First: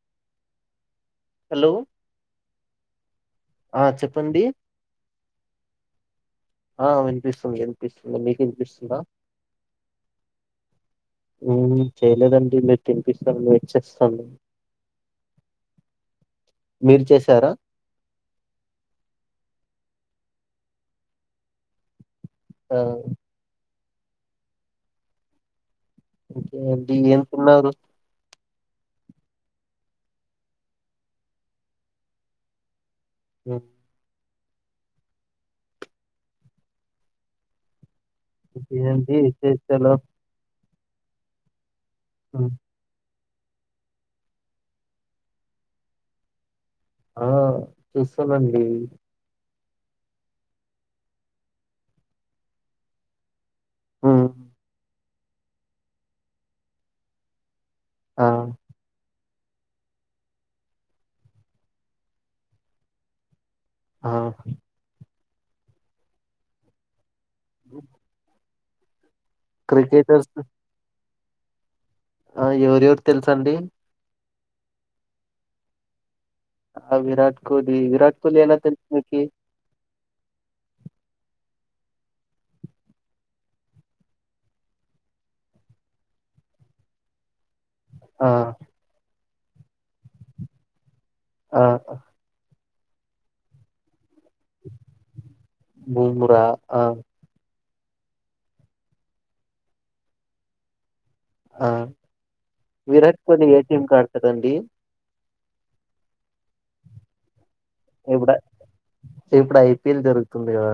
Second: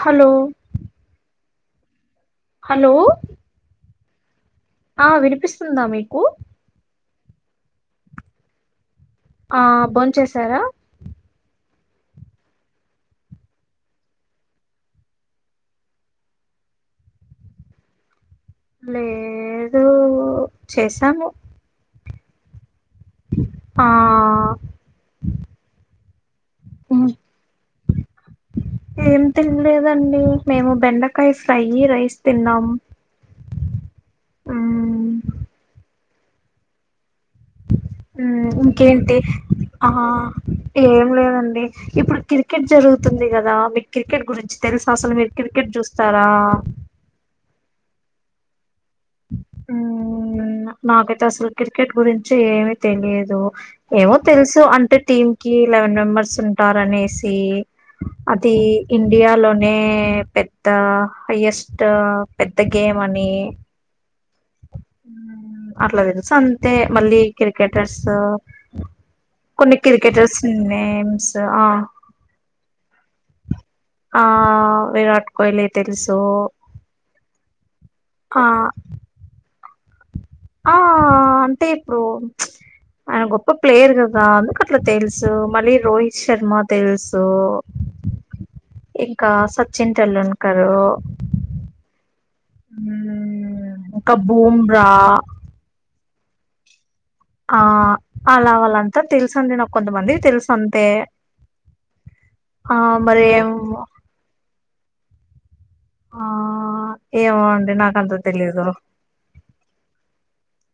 Hello hello hello ఆ చెప్పండి ఆ వినిపిస్తుందా మీకు ఆ వినిపిస్తుంది వినిపిస్తుంది మీకు వినిపిస్తుందా ఆ భోంచేశారా మ్మ్ చేయలేదండి మీరు తినిపిస్తారని వెయిట్ చేస్తున్నా మీరు చేశారా లేదు చేసాము ఆ ఆ ఇంకేంటి ఉమ్, ఏం తిన్నారు ఏం తినలేదండి మేము బెండకాయ ఫ్రై రైస్ తిన్నాం ఉ ఉ ఉ ఇంకేంటి ఆ ఏం లేదండి ఇప్పుడు ఉమ్, క్రికెట్ జరుగుతుంది కదా మీకు క్రికెట్ గురించి తెలుసా అసలు మీరు క్రికెట్ చూస్తారా ఆ చూస్తానండి ఉ నాకైతే అసలు క్రికెట్ గురించి ఏమీ తెలియదు ఏమో మ్మ్ తెలుసు అంటే టీమ్ కి లెవెన్ మెంబర్స్ ఉంటారు అనేసి ఆ అదే ఇ ఇండియాలోనే పెద్ద హైయెస్ట్ పెద్ద గేమ్ అని ఆ అట్లాదేదు స అంతే మళ్ళీ క్రికెటర్స్ ఆ కొన్ని క్రికెటర్స్ నేమ్స్ ఆ ఆ ఎవరెవరు తెలుస అండి ఆ విరాట్ కోహ్లీ తెలుసు ఆ విరాట్ కోహలీ అ విరాట్ కోహలీ ఆ ఎలా తెలిసుందికి ఆ అంటే ఇప్పుడు గొప్ప ప్లయర్ కాబట్టి అట్లా తెలుసు మళ్ళీ రోహిత్ శర్మ తెలుసు ఆ ఇంకా సచిన్ టెండూల్కరు ఆ హ కా బూబ్రా భూమురా ఆ ఆ అలా వాళ్ళంతా తెలుసుందిడి నాకు కొంతమందికి తెలుసు అంతే ఆ ఆ విరాట్ మరి ఏం కోహ్లీ ఏ టీం కాడుతారు అండి ఆ ఏమొ ఇప్పుడ ఇప్పుడు ఐపిఎల్ జరుగుతుంది కదా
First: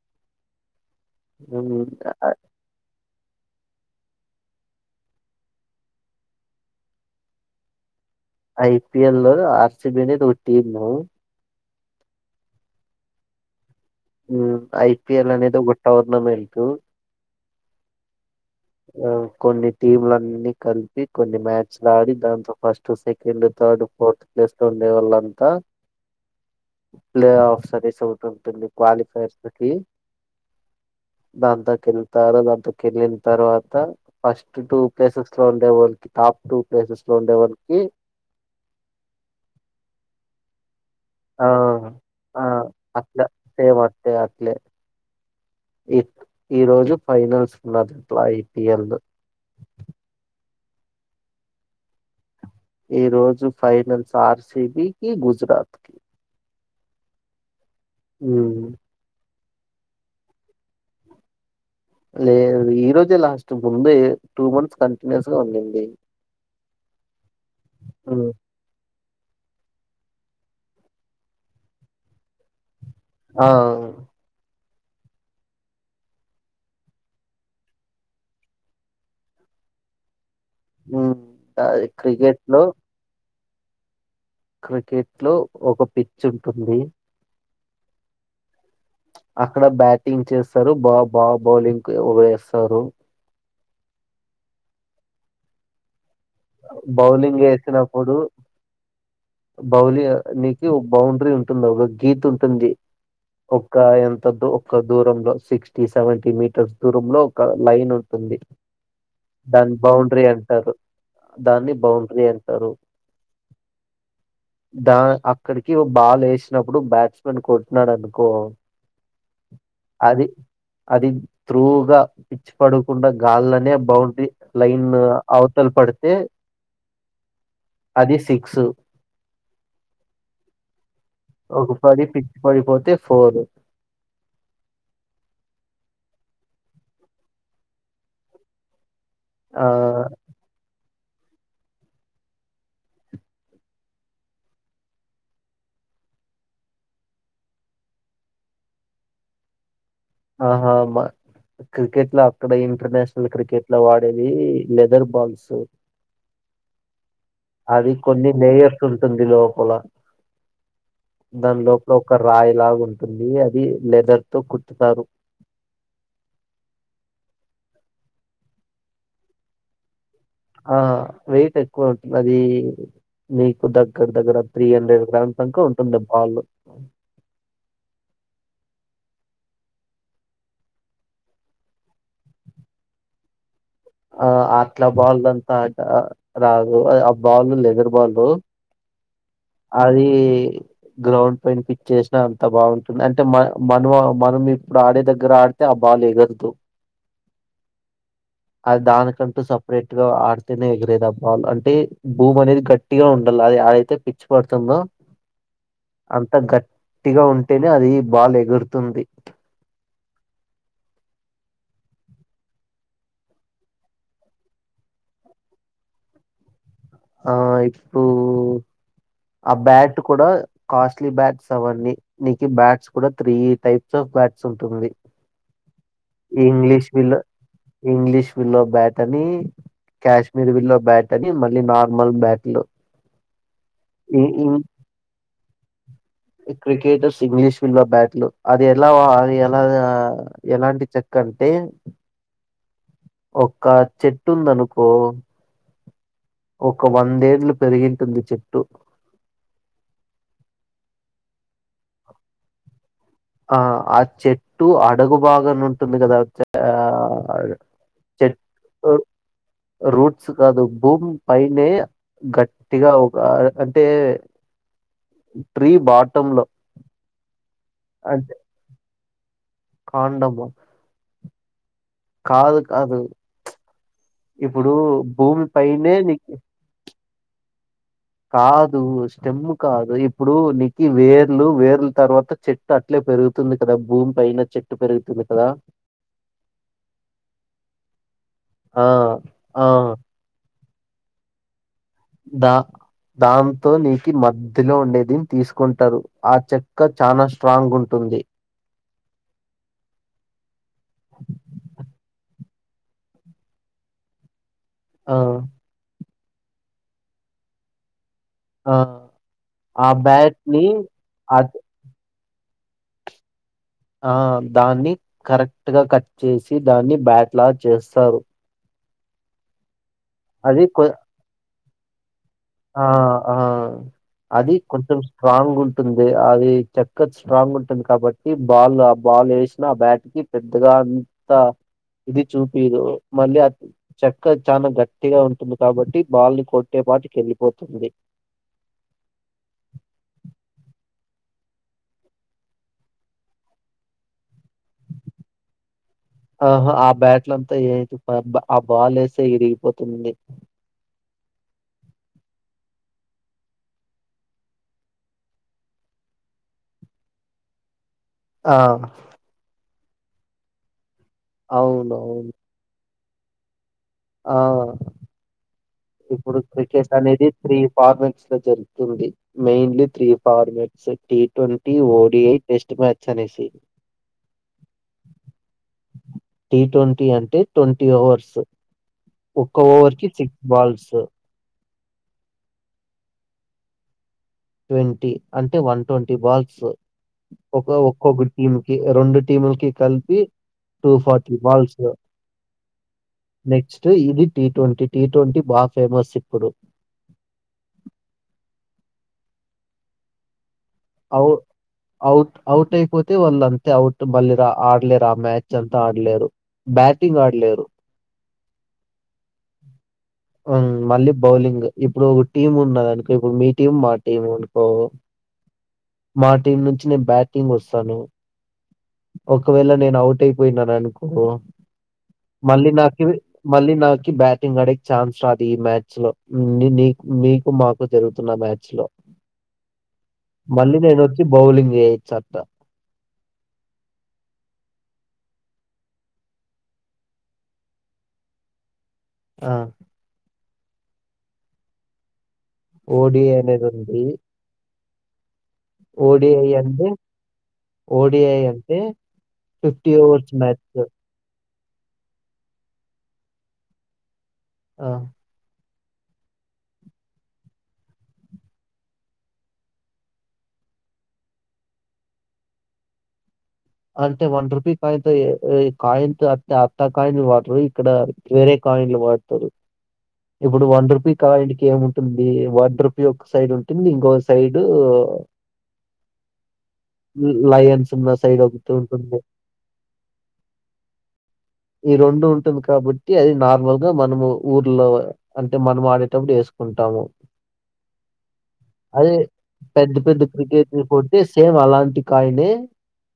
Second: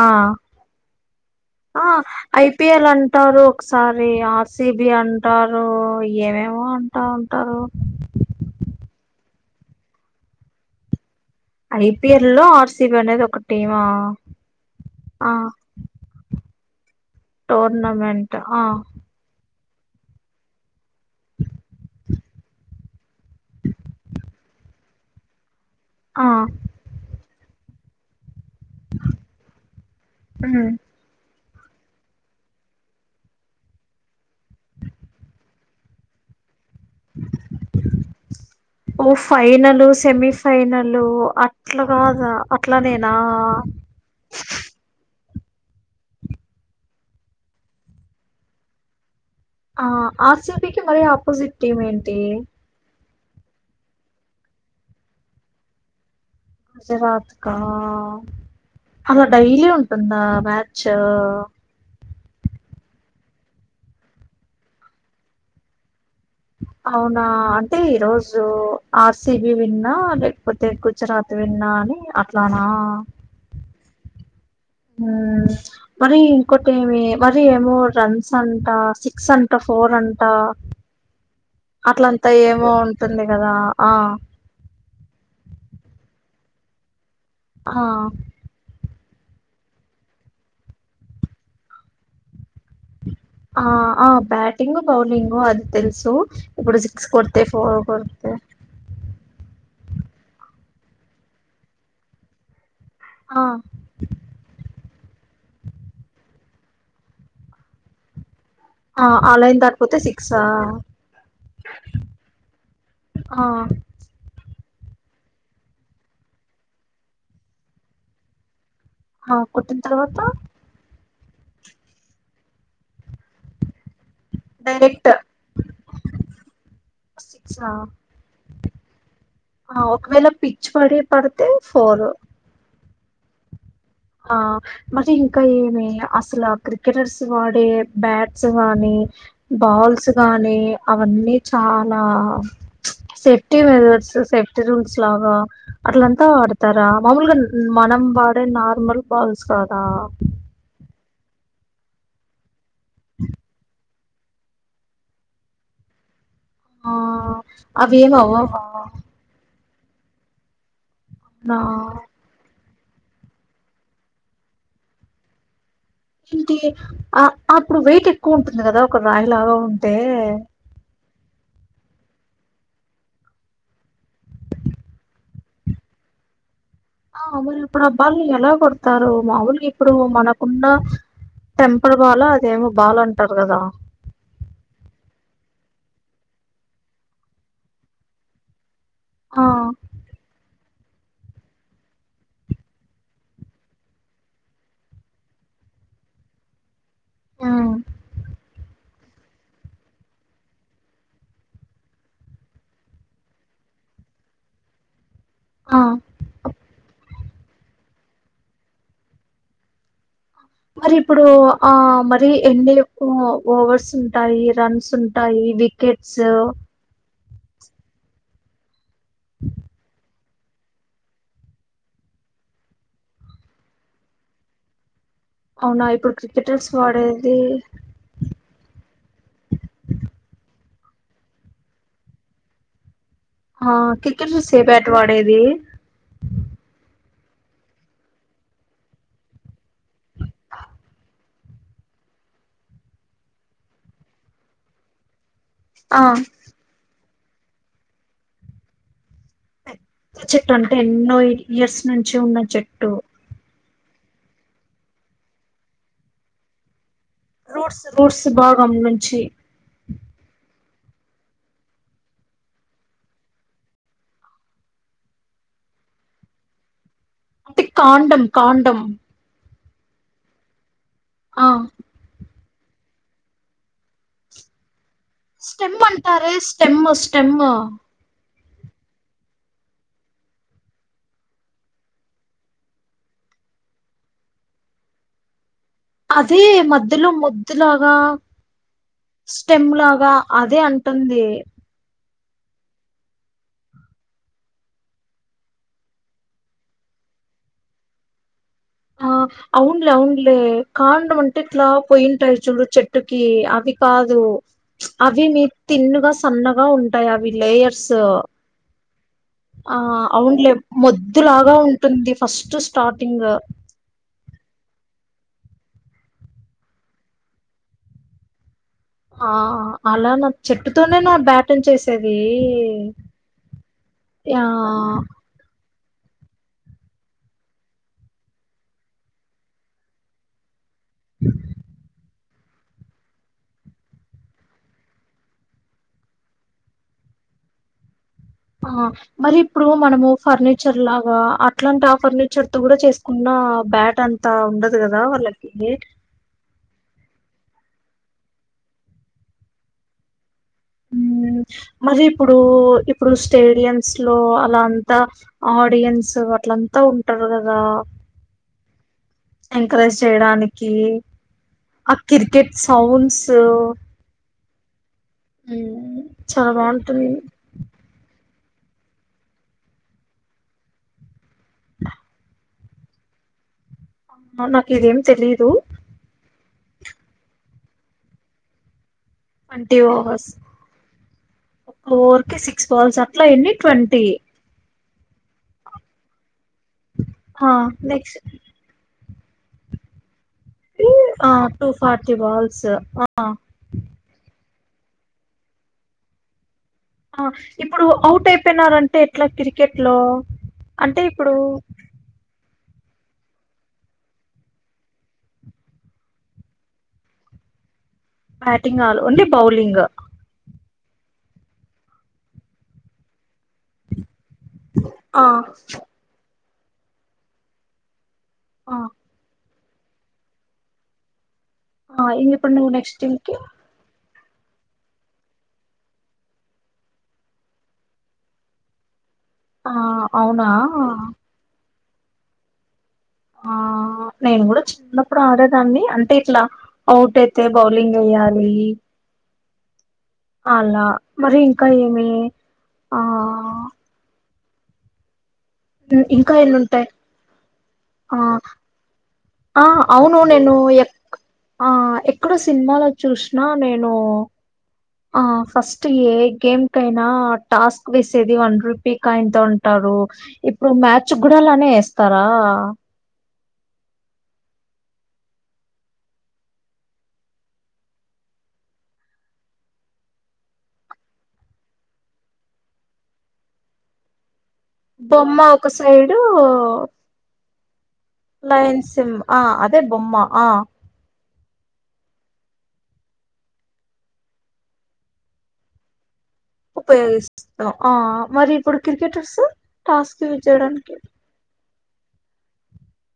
ఆ ఆ ఐపిిఎల్ అంట అంటారు ఒకసారి ఆర్సిబి అంటారు ఏమేమో అంటా ఉంటారు ఐపిఎల్ లో ఆర్సిబి అనేది ఒక టీమ్ ఐపిఎల్ లో ఆర్సిబి అనేది ఒక టీం ఉ ఐ పిఎల్ అనేదో టోర్నమెంట్ టోర్నమెంట్ ఆ అ కొం టీంలన్నిీ కలిపి కొన్ని మ్యాచ్లు ఆడి దాంతో first second third fourth place లో ఉండే వాళ్ళంతా ఆ ప్లేఫ్ సర్వీస్ అవటం పలి క్వాలిఫైర్స్ ఉమ్. దాంతా కెళ్తారు దాంత కలి తర్వాత ఫస్ట్ టూ ప్లేసెస్ లో ఉండే వాళ్ళకి టాప్ టూ ప్లేసెస్ లో ఉండే వాళ్ళకి ఓ ఫైైనల్ సెమీ ఫైైనల్ వాళ్ళు ఆ అట్లా కాదా ఆ అట్లా నేనా ఈరోోజు ఫైనల్స్ ఉన్నది అట్లా ఐపీఎల్ ఆ ఆర్ సి బి కి మరి ఆపోజిట్ టీమ్ ఏంటి ఈ రోజు ఫైనల్స్ ఆర్సిబికిి గుజరాత్ కి గుజరాత్ కా అ అలా డైలీ ఉంటుందా మ్యాచ్ లేదు ఈ రోజే లాస్ట్ ముంద టూ మంత్స్ కంటిన్యూస్ గా ఉందిండీ అవునా అంటే ఈ ఉమ్, రోజు ఆర్సిబి విన్నా లేకపోతే గుజరాత్ విన్నా అని అట్లానా ఆ ఆ మరి ఇంకోటి ఏమి మరి ఏమో రన్స్, అంట సిక్స్ అంట, ఫోర్ అంట హ్మ్ టాది క్రికెట్ లో గదా ఆ క్రికెట్ లో ఒక పిచ్చు ఉంటుంది. ఆ ప్చ్ అక్కడ బ్యాటింగ్ చేస్తారు. బా, బా, బౌలింగ్ కు వేస్తారు. ఆ ఆ బ్యాటింగ్, బౌలింగు అది తెలుసు. ఇప్పుడు సిక్స్ బౌలింగ్ కొడితే, ఫోర్ కొడితే బౌలియనికి ఒ బౌండరీ ఉంటుంది. ఒక గీత ఉంటుంది. ఆ ఓక్కా ఎంతక్కు ఒక దూరంలో సిక్స్టీ సెవెంటీ, మీటర్స్ దూరంలో ఒక లైన్ ఉంటుంది. ఆ ఆన్లైన్ దాని దాటిపోతే బౌండరీ సిక్సా అంటారు దాన్ని బౌండ్రీ అంటారు. ఆ దా అక్కడికి ఒ బాల్ వేసినప్పుడు బ్యాట్స్మెన్ కొట్టిన్నాడు అనుకో ఆ కొట్టిన తర్వాత త్రుగా పిచ్ పడకుండా గాల్లోనే బౌండ్రీ లైన్న్ డైరెక్ట్ అవుత్ సిక్సా అది సిక్స్ ఆ ఒకవేళ పిచ్ పడే పడ్ ఓక్ పడి పిక్ పడిత్ పోతే ఫోరు ఆ మరి ఇంకా ఏమి అసలు ఆ క్రికెటర్స్ వాడే బ్యాట్స్ గానీ ఆ బాల్స్ గానీ అవన్నీ చాలా సేఫ్టీ మెదర్స్, సేఫ్టీ రూల్స్, లాగా అట్లంతా వాడతారా మామూలుగా, మనం వాడే నా ఉమ్మల్ పాల్స్ కదా. ఆహా మా క్రికెట్ లో అక్కడ ఏం ఇంటర్నేషనల్ క్రికెట్ల అవార్డ్ అంటే ఇది లెదర్ బాల్స్ ఆ! అది అవేమి కొన్ని అవ్వవా? లేేయర్స్ ఉంటుంది. లోపల నా దాని లోపల ఒక రాయిలాగా ఉం టుంది. అది లెదర్ తో కుట్ చెప్తారు. ఏంటి ఆ అప్పుడు వెయిట్ ఎక్కువ ఉంటుంది. కదా ఒక రాయి లాగా ఉంటే ఆ వెయిట్ ఎ ఎక్కువ ఉంటుంది. అది నీకు దగ్గర దగ్గర త్రీ హండ్రెడ్ గ్రామ్స్ దాంక ఉంటుంది. బాల్లు ఆ మాములు ఇప్పుడు ఆ బాల్ని ఎలా కొడతారు. మాములు ఇప్పుడు మనకున్న టెంపల్ బాలా అదేమో బాల్ అంటారు. కదా ఆ అట్లా బాల్ దంతా ఇట రాదు. ఆ బాల్లు లెదర్ బాల్లు ఆ! అది గ్రౌండ్ పైన పిచ్చేస్నా అంత బావుంటుండె అంటే మ మనువ మనం, ఇప్పుడు ఆడే దగ్గర ఆడితే ఆ బాల్ ఎగదు. హ్మ్. దానికంటూ సపరేట్ గా ఆడితేనే ఎగిరేది. ఆ బాల్ అంటే భూమి అనేది గట్టిగా ఉండాల అ అది అదైతే పిచ్చ్ పడుతుందో ఆ! అంత గ ట్టిగా ఉంటేనే అది బాల్ ఎగురుతుంది. మరి ఇప్పుడు, ఆ మరి ఎన్ని కు ఓవర్స్ ఉంటాయి. రన్స్ ఉంటాయి, వికెట్స్ ఆ ఇప్పు ఆ బ్యాట్ కూడా కాస్ట్లీ బ్యాట్స్ అవన్నీ నీకి బ్యాట్స్ కూడా త్రీ టైప్స్ ఆఫ్ బ్యాట్స్ ఉంటుంది. అవునా? ఇప్పుడు క్రికెటర్స్ ఇంగ్లీష్ విల్ వాడేది ఇంగ్లీష్ విల్లో బ్యాటని, కాశ్మీర్ విలో బ్యాట్ అని మళ్ళీ నార్ మల్ బ్యాక్ లో ఆ క్రికెట్ చూసే బాట్ వాడేది. క్రికెటర్స్ ఇంగ్లీష్ ఫీడ్లో బ్యాట్లు, అది ఎలా ఎలా ఎలాంటి చెక్క అంటే ఒక్క చెట్టు ఉందనుకో ఆ! ఒక్కవం వందేళ్లు పెరిగింటుంది. చెట్టు పెద్ద చెట్టు అంటే ఎన్నో ఇయర్స్ నుంచి ఉన్న చెట్టు. ఆ ఆ చెట్టు అడుగుబాగన ఉంటుంది. కదా చా రూట్స్ రూట్స్ భాగం నుంచి రూట్స్ కాదు. భూమి పైనే గట్టిగా ఒక అంటే ట్రీ బాటమ్ లో టే కాండం అంటే కాండం. కాండము ఆ కాదు కాదు. చ్చ్ ఇప్పుడు భూమి స్టెమ్ పైనే నీకు అంటారె స్టెమ్ స్టెమ్మ్ కాదు స్టెమ్ కాదు. ఇప్పుడు నీకి వేర్లు వేర్ల తర్వాత చెట్టు అట్లే పెరుగుతుంది. కదా భూమి పైన చెట్టు పెరుగుతుంది కదా. అదే మధ్యలో ముద్దలాగా, ఆ స్టెమ్ ఆ లాగా అదే అం. టుంది. దా దాంతో నీకి మధ్యలో ఉండేది. తీసుకుంటారు ఆ చెక్క చానా స్ట్రాంగ్ ఉంటుంది. ఆ అవున్లే అవున్లే కాండమంటే ట్లా పోయింటయ్. చూడ్ చెట్టుకి అవి కాదు. ఆ అవి నీ తిన్ గా సన్నగా ఉంటాయి. అవి లేయర్స్ ఆ ఆ బ్యాట్ అవునులే ని మొద్దు అద్ లాగా ఉంటుంది. ఫస్ట్ స్టార్టింగ ఆ దాన్ని కరెక్ట్ గా కట్ చేసి దాన్ని బ్యాట్ లా చేస్తారు. ఆ అలా న అది కొ చెట్టుతోనే నా బ్యాట్ న్ చేసేది ఆ ఆ అది కొంచెం యాహ్! స్ట్రాంగ్ ఉంట్ టుంది అది చెక్క స్ట్రాంగ్ ఉంటుంది కాబట్టి బాల్ ఆ బాల్ ఏశినా ఆ బ్యాట్ కి పెద్ గా అంత ఇది చూపీదూ మళ్ళీ ఆ చెక్క చానా గట్టిగా ఉంటుంది కాబట్టి బాల్ని కొట్టేపాటికెళ్ళి పోతుంది. ఆ మరి ఇప్పుడు మనము ఫర్నిచర్ లాగా అట్లాంటి ఆ ఫర్నిచర్ తో కూడ చేసుకున్న బ్యాట్ అం తా ఉండదు కదా వాళ్ళకి ఇదీ బ్యాట్లంత ఏయదు ప ఆ బాల్ ఏస్తే ఇరిగిపోతుంది. ఉమ్ మరి ఇప్పుడూ ఇప్పుడు స్టేడియమ్స్ లో అలా అంతా ఆడియన్స్ అట్ల అంతా ఉంటరు కదా. ఆ ఎంకరేజ్ చేయడానికీ ఆ అవునవును. కిర్కెట్ సౌండ్ సూ అవు అవ్ ఇప్పుడు చాలా క్రికెట్ బావుంటుంది. అనేది త్రీ ఫార్మెట్స్ జరుగుతుంది mainly three formats T twenty, O D I test match అనేసి అవునా నాక్ ఇదేం తెలీదూ. టీ ట్వంటీ అంటే ట్వంటీ ఓవర్స్. ఒక్క ఓవర్ కి సిక్స్ బాల్స్. ఓవర్ కి సిక్స్ బాల్స్ అట్లా ఎన్ని ట్వంటీ. ట్వంటీ అంటే వన్ ట్వంటీ బాల్ స్ ఆ! ఒక ఒక్కొక్క నెక్స్ట్‌కి టీమ్ కి రెండు టీముల్కి కలిపీ ఆ టూ ఫార్టీ బాల్స్ ఆ నెక్స్ట్ ఇది టీ ట్వంటీ. టీ ట్వంటీ బాగ ఫేమస్ ఇప్పుడు. ఆ ఇప్పుడు అవుట్ అయిపోయినారంటే ఎట్లా క్రికెట్ లో. అంటే అవు ఇప్పుడూ అవుట్ అవుట్ అయిపోతే వాళ్ అంతే అవుట్ మళ్ళీ రా ఆడలేరు ఆ మ్యాచ్ అంతా ఆడలేరు బ్యాటింగ్ ఆడలేరు బ్యాటింగ్ ఆడ్ ఓన్లీ బౌలింగ. హ్మ మళ్ళీ బౌలింగ. ఇప్పుడు ఒక టీమ్ ఉన్నదనుకో ఇప్పుడు మీ టీమ్ మా టీమనుకో ఆ! మా టీమ్ నుంచి నేను బ్యాటింగ్ వస్తాను ఆ ఒకవేళ నేను అవుట్ అయిపోయినాను అనుకో ఆ ఇంగ ఇప్పుడు నువ్వు నెక్స్ట్ మల్లినాకి ఇంకి మల్లినా బ్యాటింగ్ అడేకి ఛాన్స్ రాదు ఈ మ్యాచ్ లో నీ మీకు మాకు జరుగుతున్న మ్యాచ్ లో ఆ అవునా మళ్ళీ నేను వచ్చి బౌలింగ్ చేయ చెప్ప ఆ నేను కూడా చిన్నప్పుడు ఆడేదాన్ని అంటే ఇట్లా అవుట్ అయితే బౌలింగ్ వేయ్యాలి ఆ అలా మరి ఇంకా ఏమి ఆ ఓడి అనేది ఉంది ఇంకా ఓడిఐ ఎన్నుంటాయి అంటె ఆ ఓడిఐ అంటె ఆ అవును నేను ఎక్ ఆ ఎక్కడో సినిమాలో చూసినా నేను ఆ ఫస్ట్ ఫస్ట్ ఏ గేమ్ కైనా టాస్క్ వేసేది వన్ రూపీకాయిన్ తో ఉంటారు ఇప్పుడు మ్యాచ్ కూడా అలానే వేస్తారా అంటే వన్ రూపీ కాయిన్తో కాయిన్తో అ అత్తా కాయిన్లు వాడరు ఇక్కడ వేరే కాయిన్లు వాడతారు ఇప్పుడు వన్ రుపీ కాయిన్కి ఏము ఉంటుంది వన్ రుపీ ఒక సైడ్ ఉంటుంది ఇంకోొక సైడ్ బొమ్మ ఒక సైడు లయన్స్ ఉన్న సైడ్ ఒకటి ఉంటుంది న్ ఆ అదే బొమ్మా ఆ ఈ రెండు ఉంటుంది కాబట్టి అది నార్మల్ గా మనము ఊర్లో అంటే మనం ఆడేటప్పుడు వేసుకు ఉపయోగిస్తాం ఆ మరి ఇప్పుడు అదే క్రికెటర్స్ పెద్ద టాస్క్ చేయడానికి కాయలే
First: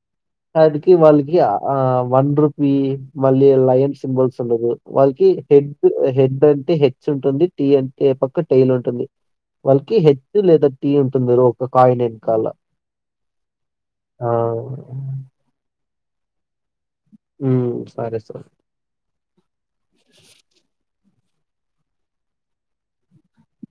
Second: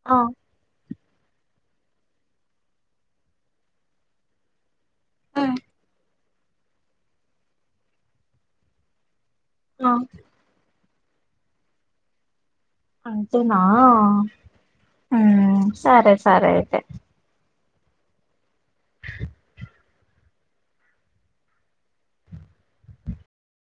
ఆ వాళ్ళకి ఆ వన్ రుపీ మళ్ళీ లయన్ సింబల్స్ ఉండదు వాళ్ళకి హెడ్ హెడ్ అంటే హెచ్ ఉంటుంది టీ అంటే పక్క టైల్ ఉంటుంది ఆ వాల్కి హేచ్ లేదా టీ ఉంటుంది మీరు ఒక కాయిన వెనకాల ఆ అంతేనా అవును. సరే సరే అయితే సరే సరే